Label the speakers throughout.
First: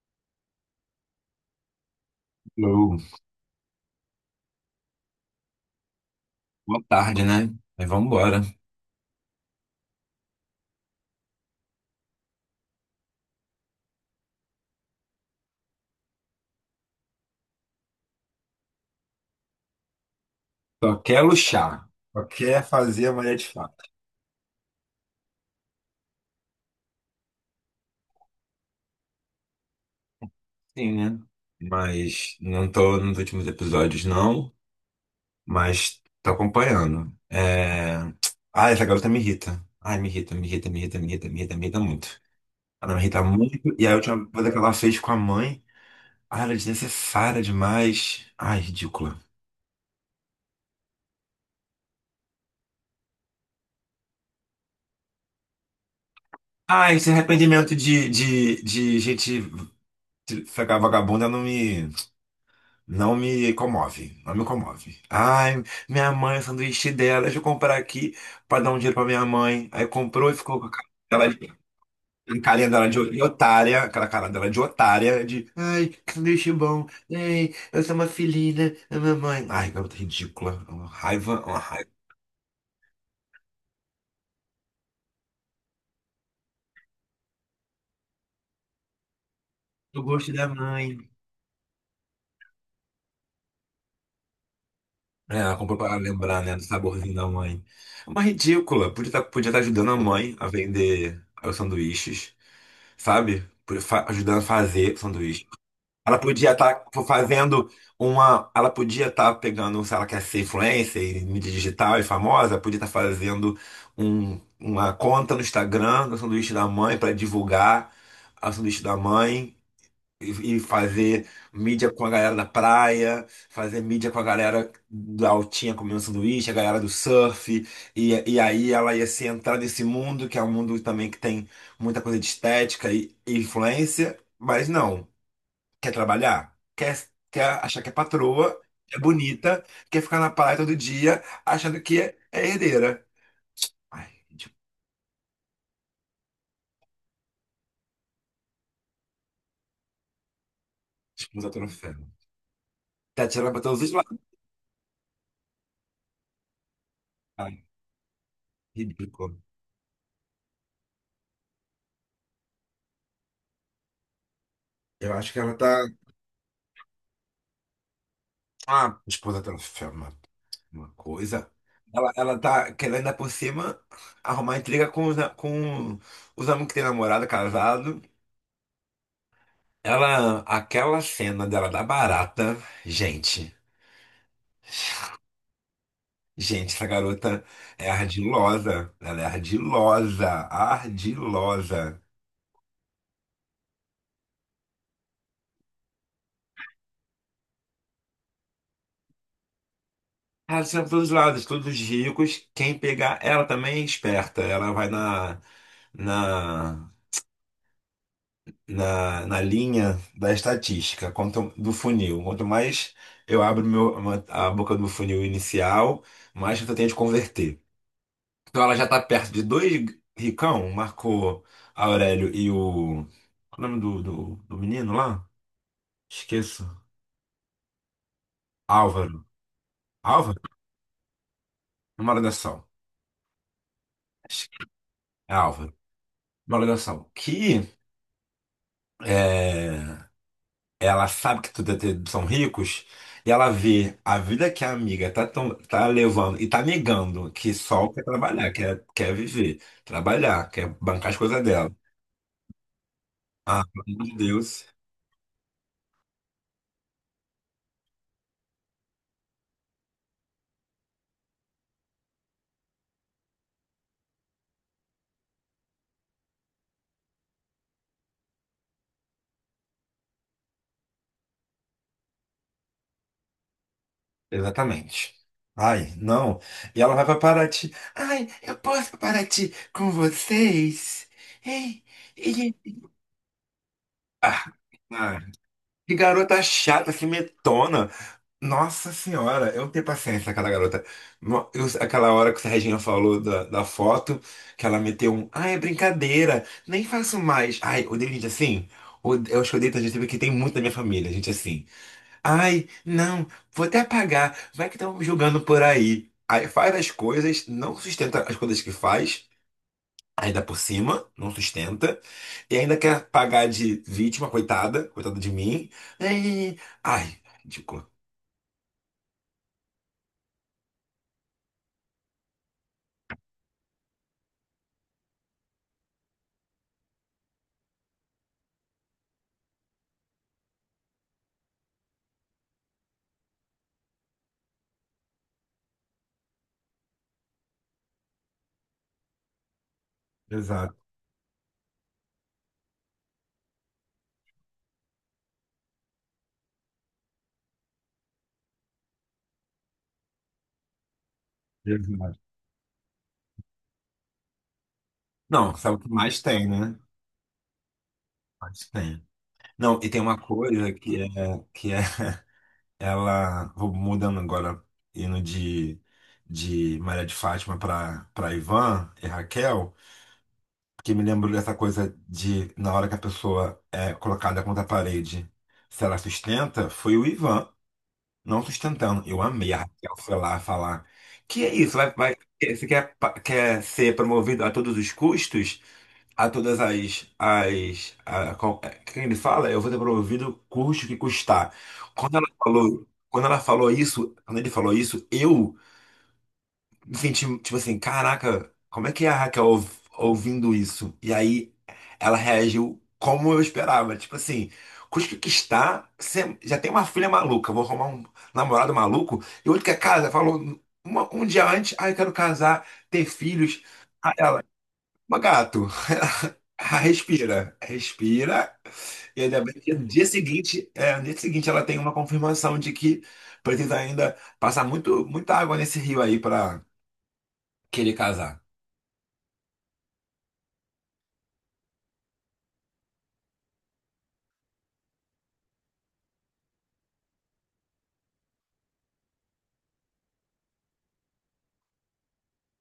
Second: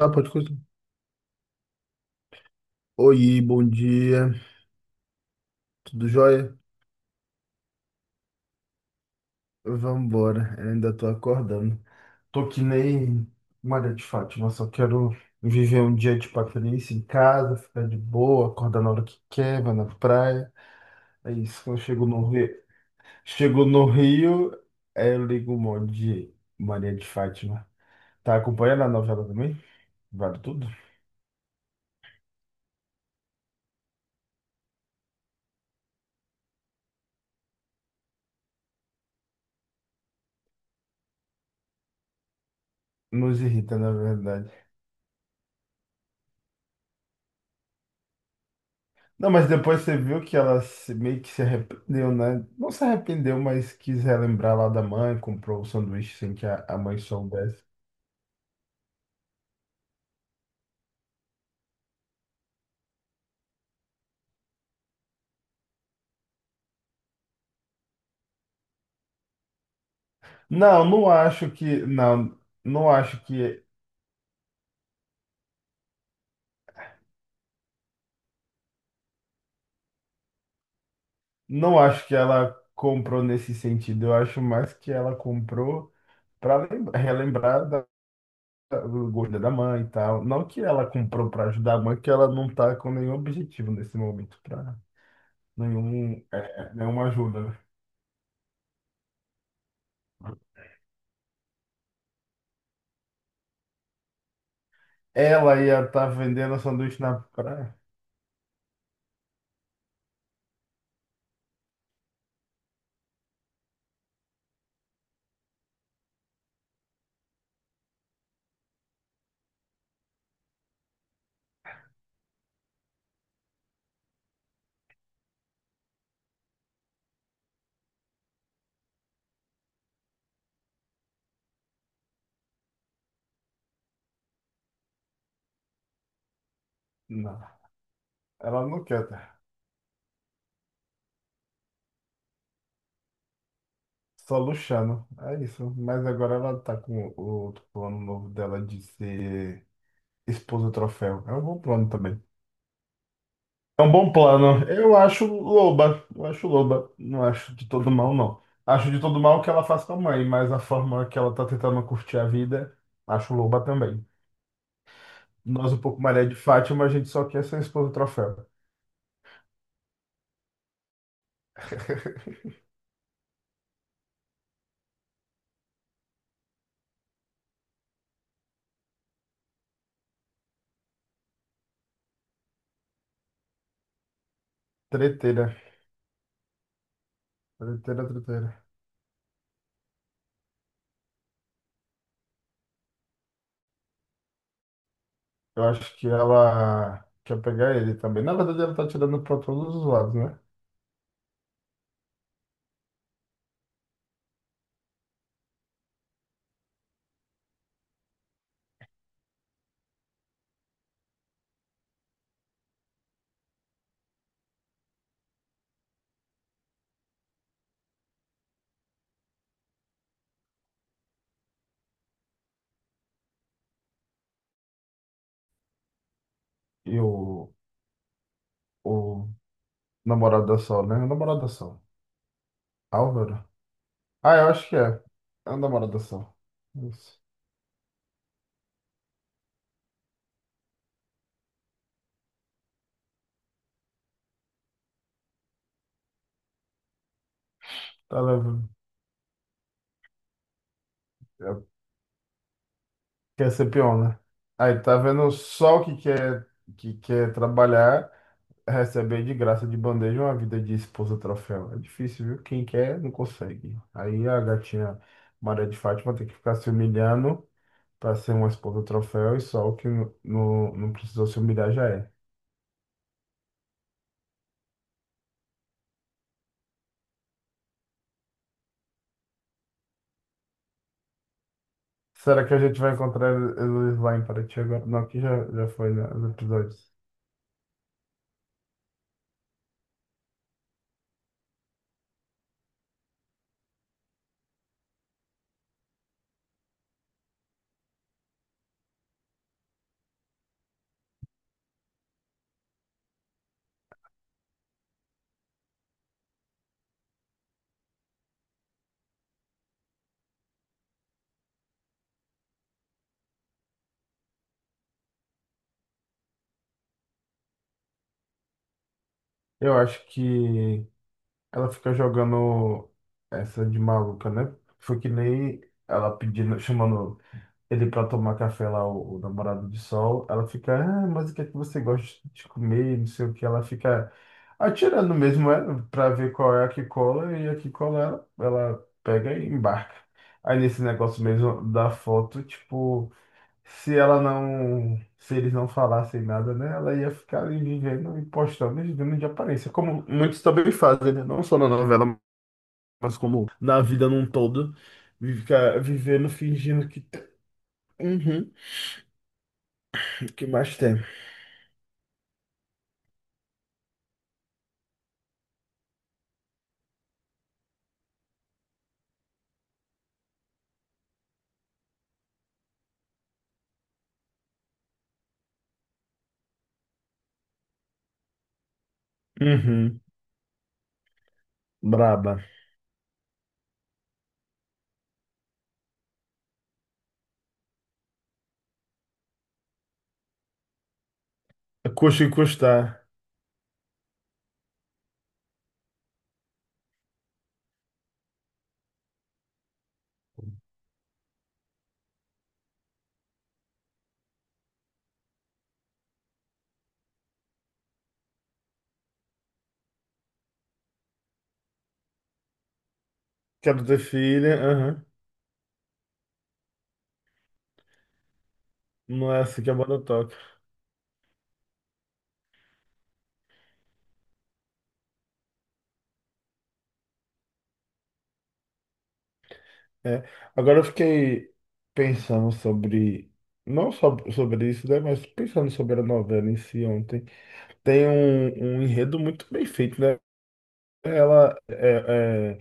Speaker 1: Ah, pode continuar.
Speaker 2: Show.
Speaker 1: Oi, bom dia, tudo jóia?
Speaker 2: Boa tarde, né? Mas vamos embora.
Speaker 1: Vambora, eu ainda tô acordando. Tô que nem Maria de Fátima, só quero viver um dia de Patrícia em casa, ficar de boa, acordar na hora que quer, vai na praia.
Speaker 2: Só quer
Speaker 1: É isso, quando eu
Speaker 2: luxar.
Speaker 1: chego
Speaker 2: Só
Speaker 1: no Rio,
Speaker 2: quer fazer a mulher de
Speaker 1: chego no
Speaker 2: fato.
Speaker 1: Rio, aí eu ligo um monte de Maria de Fátima. Tá acompanhando a novela também? Vale tudo?
Speaker 2: Sim, né? Mas não tô nos últimos episódios, não. Mas tô acompanhando. Ah, essa garota me irrita. Ai, me irrita, me irrita, me irrita, me irrita, me irrita, me irrita muito. Ela me irrita
Speaker 1: Nos
Speaker 2: muito.
Speaker 1: irrita,
Speaker 2: E
Speaker 1: na
Speaker 2: a última coisa
Speaker 1: verdade.
Speaker 2: que ela fez com a mãe. Ah, ela é desnecessária demais. Ai, ridícula.
Speaker 1: Não, mas depois você viu que ela se- meio que se arrependeu, né? Não se arrependeu, mas quis relembrar lá da mãe, comprou o sanduíche sem que a
Speaker 2: Ah,
Speaker 1: mãe
Speaker 2: esse
Speaker 1: soubesse.
Speaker 2: arrependimento de gente ficar vagabunda não me. Não me comove, não me comove. Ai, minha mãe, o sanduíche dela, deixa eu comprar aqui pra dar um dinheiro pra minha mãe. Aí comprou e ficou com a
Speaker 1: Não,
Speaker 2: cara
Speaker 1: não
Speaker 2: dela
Speaker 1: acho
Speaker 2: de,
Speaker 1: que. Não,
Speaker 2: a carinha dela
Speaker 1: não
Speaker 2: de
Speaker 1: acho que.
Speaker 2: otária, aquela cara dela de otária, de ai, que sanduíche bom, ei, eu sou uma filhinha da minha mãe. Ai, garota ridícula, uma
Speaker 1: Não
Speaker 2: raiva
Speaker 1: acho que ela comprou nesse sentido. Eu acho mais que ela comprou para relembrar do gosto da mãe e
Speaker 2: do
Speaker 1: tal.
Speaker 2: gosto
Speaker 1: Não
Speaker 2: da
Speaker 1: que ela
Speaker 2: mãe.
Speaker 1: comprou para ajudar a mãe, que ela não tá com nenhum objetivo nesse momento, para
Speaker 2: É, ela comprou para lembrar, né, do
Speaker 1: nenhuma
Speaker 2: saborzinho da
Speaker 1: ajuda.
Speaker 2: mãe. É uma ridícula. Podia tá ajudando a mãe a vender os sanduíches, sabe? Ajudando a fazer sanduíche.
Speaker 1: Ela ia estar
Speaker 2: Ela podia
Speaker 1: vendendo
Speaker 2: estar
Speaker 1: sanduíche na
Speaker 2: fazendo
Speaker 1: praia.
Speaker 2: uma. Ela podia estar pegando, se ela quer ser influencer em mídia digital e famosa, podia estar fazendo uma conta no Instagram do sanduíche da mãe para divulgar o sanduíche da mãe e fazer mídia com a galera da praia, fazer mídia com a galera da altinha comendo sanduíche, a galera do surf, e aí ela ia se entrar nesse mundo, que é um mundo também que tem muita coisa de estética e influência, mas não, quer trabalhar, quer,
Speaker 1: Não,
Speaker 2: quer achar que é patroa,
Speaker 1: ela não
Speaker 2: é
Speaker 1: quer, tá?
Speaker 2: bonita, quer ficar na praia todo dia, achando que é, é herdeira. Ai,
Speaker 1: Só
Speaker 2: tipo,
Speaker 1: Luciano. É isso. Mas agora ela tá com o outro plano novo dela de ser esposa troféu. É um
Speaker 2: disputa
Speaker 1: bom plano
Speaker 2: troféu.
Speaker 1: também.
Speaker 2: Tá tirando pra todos
Speaker 1: É um
Speaker 2: os
Speaker 1: bom
Speaker 2: lados.
Speaker 1: plano. Eu acho loba. Eu acho loba. Não acho
Speaker 2: Ai,
Speaker 1: de todo mal, não. Acho de todo
Speaker 2: ridículo.
Speaker 1: mal que ela faz com a mãe, mas a forma que ela tá tentando curtir a vida, acho loba também.
Speaker 2: Eu acho que ela
Speaker 1: Nós,
Speaker 2: tá.
Speaker 1: um pouco Maria de Fátima, a gente só quer ser esposa troféu.
Speaker 2: Ah, esposa troféu, mano. Uma coisa. Ela tá querendo ainda por cima arrumar intriga com os amigos que tem namorada, casado. Ela, aquela cena dela da barata, gente.
Speaker 1: Treteira.
Speaker 2: Gente, essa garota é
Speaker 1: Treteira, treteira.
Speaker 2: ardilosa. Ela é ardilosa, ardilosa.
Speaker 1: Eu acho que ela quer pegar ele também. Na verdade, ela tá tirando pra todos os lados, né?
Speaker 2: Ela tira pra todos os lados, todos os ricos. Quem pegar ela também é esperta. Ela vai na na linha da estatística, quanto do funil. Quanto mais eu abro meu, a boca do funil inicial, mais eu tenho de converter. Então ela já está perto de dois ricão, marcou Aurélio e o. Qual é o nome do menino lá? Esqueço.
Speaker 1: E o,
Speaker 2: Álvaro.
Speaker 1: o
Speaker 2: Álvaro?
Speaker 1: namorado da Sol, né? O namorado da Sol.
Speaker 2: Uma hora
Speaker 1: Álvaro? Ah, eu acho que é.
Speaker 2: é
Speaker 1: É o
Speaker 2: Álvaro.
Speaker 1: namorado da Sol.
Speaker 2: Uma hora
Speaker 1: Isso.
Speaker 2: que é, ela sabe que são ricos e ela vê a vida que a amiga tá levando e tá negando que só quer
Speaker 1: Tá
Speaker 2: trabalhar,
Speaker 1: levando.
Speaker 2: quer, quer viver, trabalhar, quer bancar as coisas
Speaker 1: é,
Speaker 2: dela.
Speaker 1: Quer
Speaker 2: Ah,
Speaker 1: ser
Speaker 2: pelo
Speaker 1: peão,
Speaker 2: amor de
Speaker 1: né?
Speaker 2: Deus.
Speaker 1: Aí tá vendo só o que quer trabalhar, receber de graça de bandeja uma vida de esposa troféu. É difícil, viu? Quem quer, não consegue. Aí a gatinha Maria de Fátima tem que ficar se humilhando para ser uma esposa troféu e só o que não não precisou se humilhar já é.
Speaker 2: Exatamente. Ai, não. E ela vai pra Paraty. Ai, eu posso pra Paraty com vocês? Ei,
Speaker 1: Será que
Speaker 2: e...
Speaker 1: a gente vai encontrar eles lá em
Speaker 2: ah,
Speaker 1: Paraty agora? Não,
Speaker 2: ah,
Speaker 1: aqui já foi
Speaker 2: que
Speaker 1: né, nos
Speaker 2: garota
Speaker 1: episódios.
Speaker 2: chata, que metona. Nossa senhora, eu não tenho paciência com aquela garota. Aquela hora que a Reginha falou da foto, que ela meteu um, ah, é brincadeira, nem faço mais. Ai, odeio gente assim. Eu acho que odeio tanta gente porque tem muito na minha família, gente assim. Ai, não, vou até apagar, vai que estão me julgando por aí. Aí faz as coisas, não sustenta as coisas que faz, ainda por cima, não sustenta, e ainda quer pagar de vítima, coitada, coitada de mim. Ai, ai, ridícula.
Speaker 1: Eu acho que ela fica jogando essa de maluca, né? Foi que nem ela pedindo, chamando ele para tomar café lá, o namorado de sol. Ela fica, ah, mas o que é que você gosta de comer? Não sei o que, ela fica atirando mesmo ela para ver qual é a que cola, e a que cola ela pega e embarca. Aí
Speaker 2: Exato.
Speaker 1: nesse negócio mesmo da foto, tipo, se eles não falassem nada, né, ela ia ficar ali vivendo e postando e vivendo de aparência, como muitos também fazem, né? Não só na novela, mas como na vida num todo,
Speaker 2: Não, sabe o
Speaker 1: fica
Speaker 2: que mais
Speaker 1: vivendo
Speaker 2: tem, né?
Speaker 1: fingindo que. Uhum.
Speaker 2: Mais tem. Não, e tem uma
Speaker 1: O que
Speaker 2: coisa
Speaker 1: mais tem?
Speaker 2: que é ela vou mudando agora indo de Maria de Fátima para Ivan e Raquel, que me lembrou dessa coisa de na hora que a pessoa é colocada contra a parede, se ela sustenta, foi o Ivan não sustentando. Eu amei a Raquel
Speaker 1: Uhum.
Speaker 2: foi lá falar. Que é isso? Vai, vai,
Speaker 1: Braba.
Speaker 2: você quer, quer ser promovido a todos os custos? A todas é, quem ele fala, eu vou ter promovido custe o que custar.
Speaker 1: Custe e que custar.
Speaker 2: Quando ela falou isso, quando ele falou isso, eu me senti tipo assim, caraca, como é que é a Raquel ouvindo isso? E aí ela reagiu como eu esperava, tipo assim, custe o que custar, você já tem uma filha maluca, vou arrumar um namorado maluco, e outro quer casa, falou um dia antes, ah, eu quero casar, ter filhos.
Speaker 1: Quero ter filha. Aham.
Speaker 2: Mas, gato, respira, respira. E
Speaker 1: Não é
Speaker 2: ainda bem
Speaker 1: assim que
Speaker 2: que
Speaker 1: a
Speaker 2: no
Speaker 1: banda
Speaker 2: dia
Speaker 1: toca.
Speaker 2: seguinte, é, no dia seguinte ela tem uma confirmação de que precisa ainda passar muito, muita água nesse rio aí para querer casar.
Speaker 1: É. Agora eu fiquei pensando sobre. Não só sobre isso, né? Mas pensando sobre a novela em si ontem. Tem um enredo muito bem feito, né? Ela é, é,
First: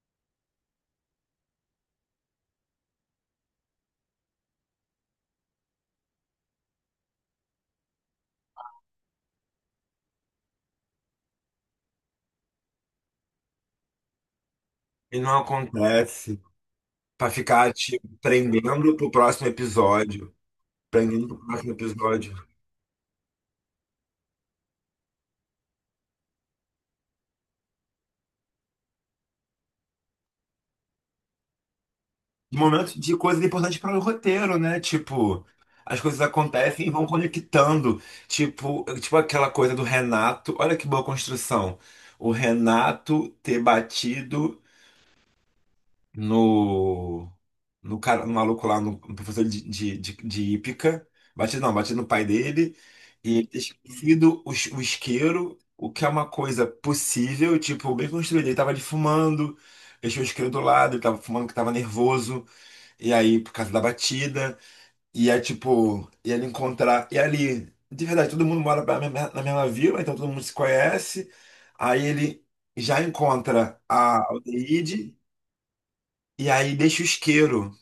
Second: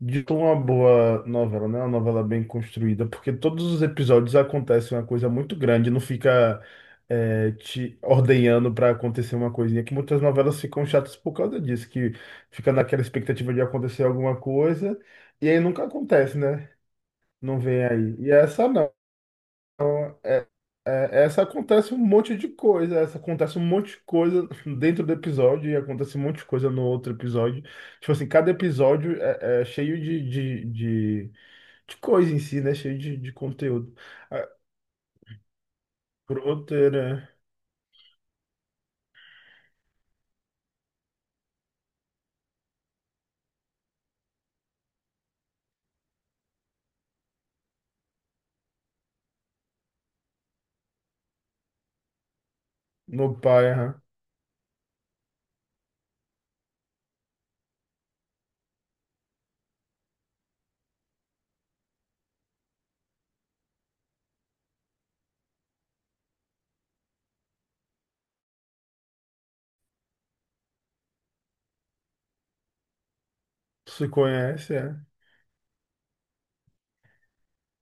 Speaker 1: De uma boa novela, né? Uma novela bem construída, porque todos os episódios acontecem uma coisa muito grande, não fica te ordenhando para acontecer uma coisinha, que muitas novelas ficam chatas por causa disso, que fica naquela expectativa de acontecer alguma coisa,
Speaker 2: E não
Speaker 1: e aí nunca acontece,
Speaker 2: acontece.
Speaker 1: né?
Speaker 2: Para
Speaker 1: Não
Speaker 2: ficar
Speaker 1: vem
Speaker 2: te
Speaker 1: aí. E essa não.
Speaker 2: prendendo pro próximo episódio.
Speaker 1: É,
Speaker 2: Prendendo
Speaker 1: essa
Speaker 2: pro próximo
Speaker 1: acontece um monte
Speaker 2: episódio.
Speaker 1: de coisa, essa acontece um monte de coisa dentro do episódio e acontece um monte de coisa no outro episódio. Tipo assim, cada episódio é cheio de coisa em
Speaker 2: De
Speaker 1: si, né?
Speaker 2: momentos
Speaker 1: Cheio
Speaker 2: de
Speaker 1: de
Speaker 2: coisas importantes
Speaker 1: conteúdo.
Speaker 2: para o
Speaker 1: Ah,
Speaker 2: roteiro, né? Tipo, as coisas acontecem e vão
Speaker 1: brother,
Speaker 2: conectando. Tipo, tipo aquela coisa do Renato. Olha que boa construção. O Renato ter batido no no cara, no maluco lá, no professor de hípica. Batido não, batido no pai dele.
Speaker 1: no
Speaker 2: E ele ter
Speaker 1: bairro,
Speaker 2: esquecido o isqueiro, o que é uma coisa possível, tipo, bem construída. Ele tava ali fumando, deixou o isqueiro do lado, ele tava fumando que tava nervoso. E aí, por causa da batida, e é tipo, e ele encontrar. E ali, de verdade, todo mundo mora na mesma vila, então todo mundo se conhece. Aí ele já encontra
Speaker 1: se
Speaker 2: a
Speaker 1: conhece, é?
Speaker 2: aldeíde, e aí deixa o isqueiro.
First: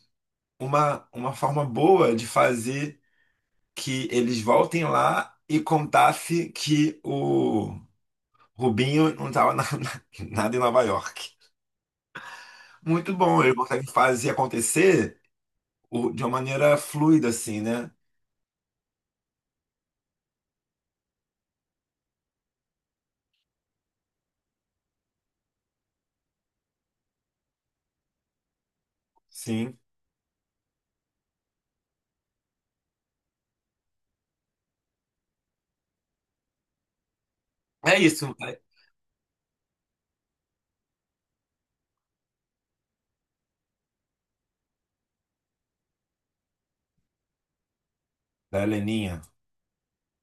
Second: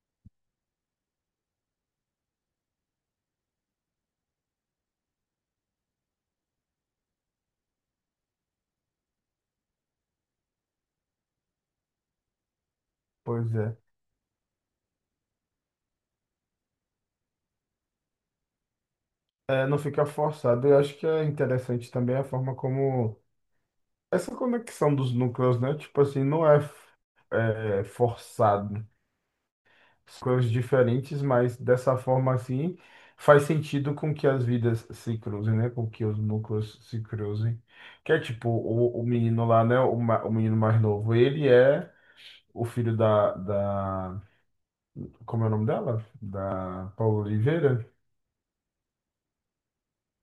Speaker 2: Uma forma boa de fazer que eles voltem lá e contasse que o Rubinho não estava nada em Nova York. Muito bom,
Speaker 1: Pois
Speaker 2: ele
Speaker 1: é.
Speaker 2: consegue fazer acontecer de uma maneira fluida, assim, né?
Speaker 1: É, não fica forçado. Eu acho que é interessante também a forma como essa conexão dos núcleos, né? Tipo assim, não é, f- é, forçado.
Speaker 2: Sim.
Speaker 1: São coisas diferentes, mas dessa forma assim faz sentido com que as vidas se cruzem, né? Com que os núcleos se cruzem.
Speaker 2: É
Speaker 1: Que é
Speaker 2: isso.
Speaker 1: tipo
Speaker 2: É
Speaker 1: o menino lá, né? O menino mais novo, ele é o filho da. Como é o nome dela? Da Paula Oliveira?
Speaker 2: da Heleninha.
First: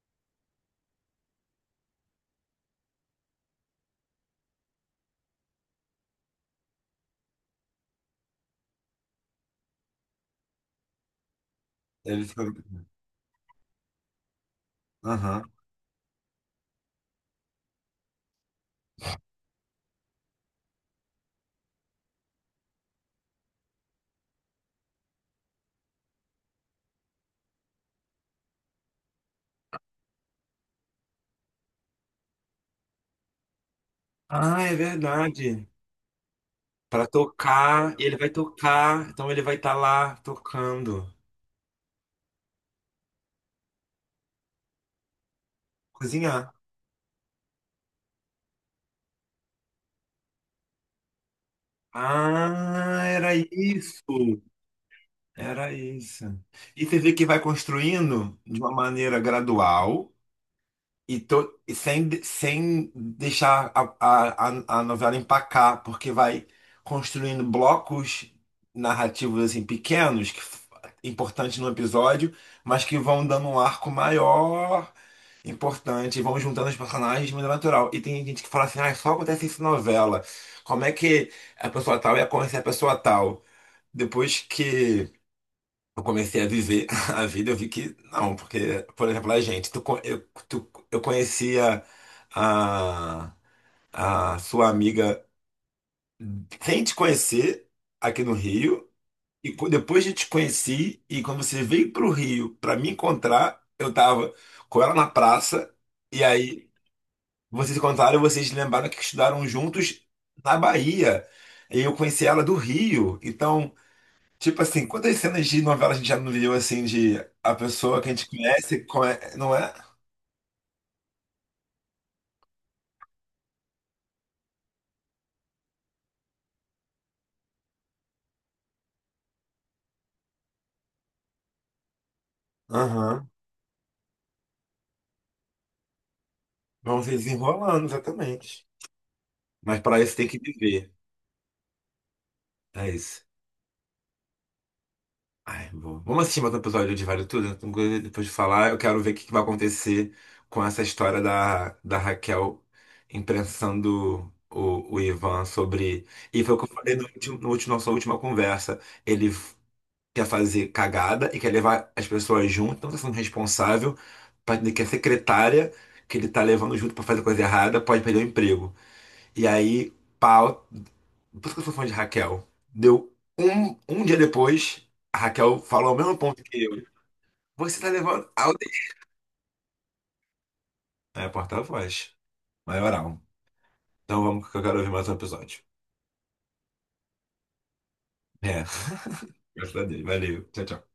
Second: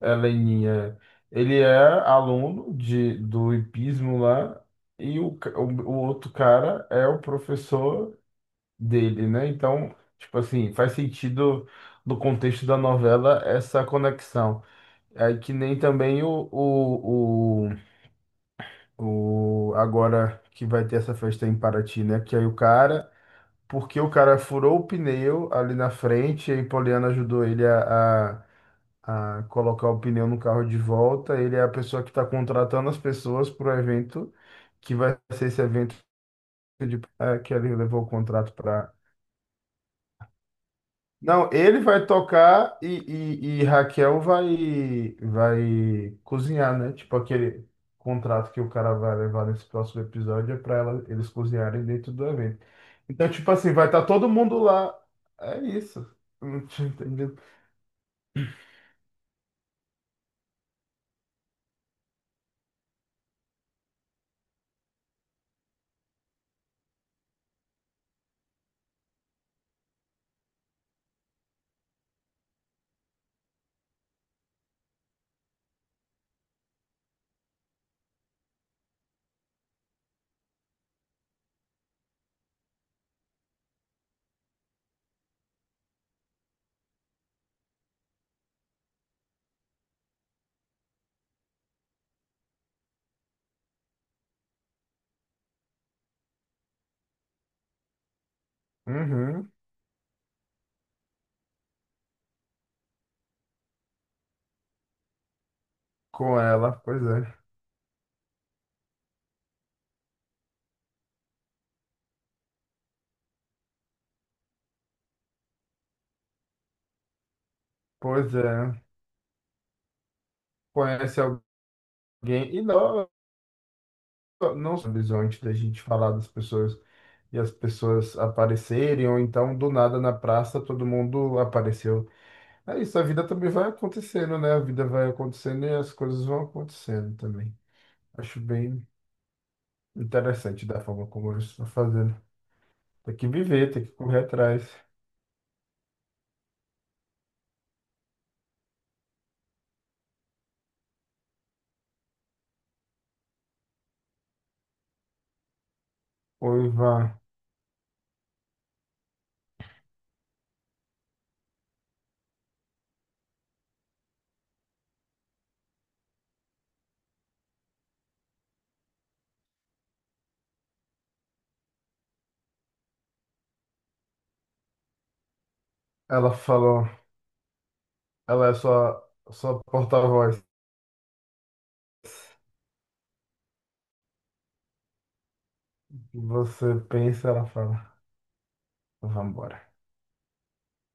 Speaker 1: É Leninha. Ele é aluno do hipismo lá, e o outro cara é o professor dele, né? Então, tipo assim, faz sentido no
Speaker 2: Ele...
Speaker 1: contexto da novela essa conexão. É
Speaker 2: Aham.
Speaker 1: que nem também o agora que vai ter essa festa em Paraty, né? Que aí o cara, porque o cara furou o pneu ali na frente, e aí Poliana ajudou ele a, a colocar o pneu no carro de volta. Ele é a pessoa que está contratando as pessoas para o evento,
Speaker 2: Ah, é
Speaker 1: que vai ser esse
Speaker 2: verdade.
Speaker 1: evento de,
Speaker 2: Pra
Speaker 1: que ele
Speaker 2: tocar,
Speaker 1: levou
Speaker 2: e
Speaker 1: o
Speaker 2: ele vai
Speaker 1: contrato para.
Speaker 2: tocar, então ele vai estar lá tocando.
Speaker 1: Não, ele vai tocar e, e Raquel vai, vai
Speaker 2: Cozinhar.
Speaker 1: cozinhar, né? Tipo aquele contrato que o cara vai levar nesse próximo episódio é para ela, eles cozinharem dentro do evento.
Speaker 2: Ah,
Speaker 1: Então,
Speaker 2: era
Speaker 1: tipo assim, vai
Speaker 2: isso.
Speaker 1: estar todo mundo lá. É
Speaker 2: Era
Speaker 1: isso.
Speaker 2: isso.
Speaker 1: Não
Speaker 2: E
Speaker 1: tinha
Speaker 2: você vê que
Speaker 1: entendido.
Speaker 2: vai construindo de uma maneira gradual. E, e sem, sem deixar a novela empacar, porque vai construindo blocos narrativos assim pequenos, importantes no episódio, mas que vão dando um arco maior, importante, e vão juntando os personagens de maneira natural. E tem gente que fala assim, ah, só acontece isso em novela. Como é que a pessoa tal ia conhecer a pessoa tal? Depois que eu comecei a viver a vida, eu vi que não, porque, por exemplo, a gente, tu, co- eu, tu, eu conhecia a, a sua amiga sem te conhecer aqui no Rio,
Speaker 1: Uhum,
Speaker 2: e depois eu te conheci, e quando você veio pro Rio para me encontrar, eu tava com ela na praça, e
Speaker 1: com
Speaker 2: aí
Speaker 1: ela, pois é.
Speaker 2: vocês se encontraram, vocês lembraram que estudaram juntos na Bahia, e eu conheci ela do Rio, então. Tipo assim, quantas cenas de novela a gente já não viu assim de a pessoa que a gente
Speaker 1: Pois é.
Speaker 2: conhece, não é?
Speaker 1: Conhece alguém. E não, não avisou antes da gente falar das pessoas e as pessoas aparecerem, ou então do nada na praça todo mundo apareceu. É isso, a vida
Speaker 2: Aham.
Speaker 1: também vai acontecendo, né? A vida vai acontecendo e as coisas vão
Speaker 2: Vão se
Speaker 1: acontecendo também.
Speaker 2: desenrolando,
Speaker 1: Acho
Speaker 2: exatamente.
Speaker 1: bem
Speaker 2: Mas para isso tem que
Speaker 1: interessante da
Speaker 2: viver.
Speaker 1: forma como eles estão fazendo.
Speaker 2: É
Speaker 1: Tem
Speaker 2: isso.
Speaker 1: que viver, tem que correr atrás.
Speaker 2: Ai, vamos assistir mais um episódio de Vale Tudo? Então, depois de falar, eu quero ver o que que vai acontecer com essa história da Raquel imprensando o Ivan sobre. E
Speaker 1: O
Speaker 2: foi o que eu falei no
Speaker 1: Ivan,
Speaker 2: último, nossa última conversa. Ele quer fazer cagada e quer levar as pessoas junto, então tá sendo responsável, que a secretária que ele tá levando junto pra fazer coisa errada pode perder o emprego. E aí, pau, por isso que eu sou fã de Raquel. Deu um dia depois, a Raquel falou o mesmo
Speaker 1: ela
Speaker 2: ponto que eu.
Speaker 1: falou,
Speaker 2: Você tá levando
Speaker 1: ela
Speaker 2: ao.
Speaker 1: é sua porta-voz.
Speaker 2: É, porta-voz, maioral. Então vamos que eu quero ouvir mais um episódio.
Speaker 1: Você pensa, ela fala,
Speaker 2: É,
Speaker 1: vamos embora.
Speaker 2: graças a Deus. Valeu. Tchau, tchau.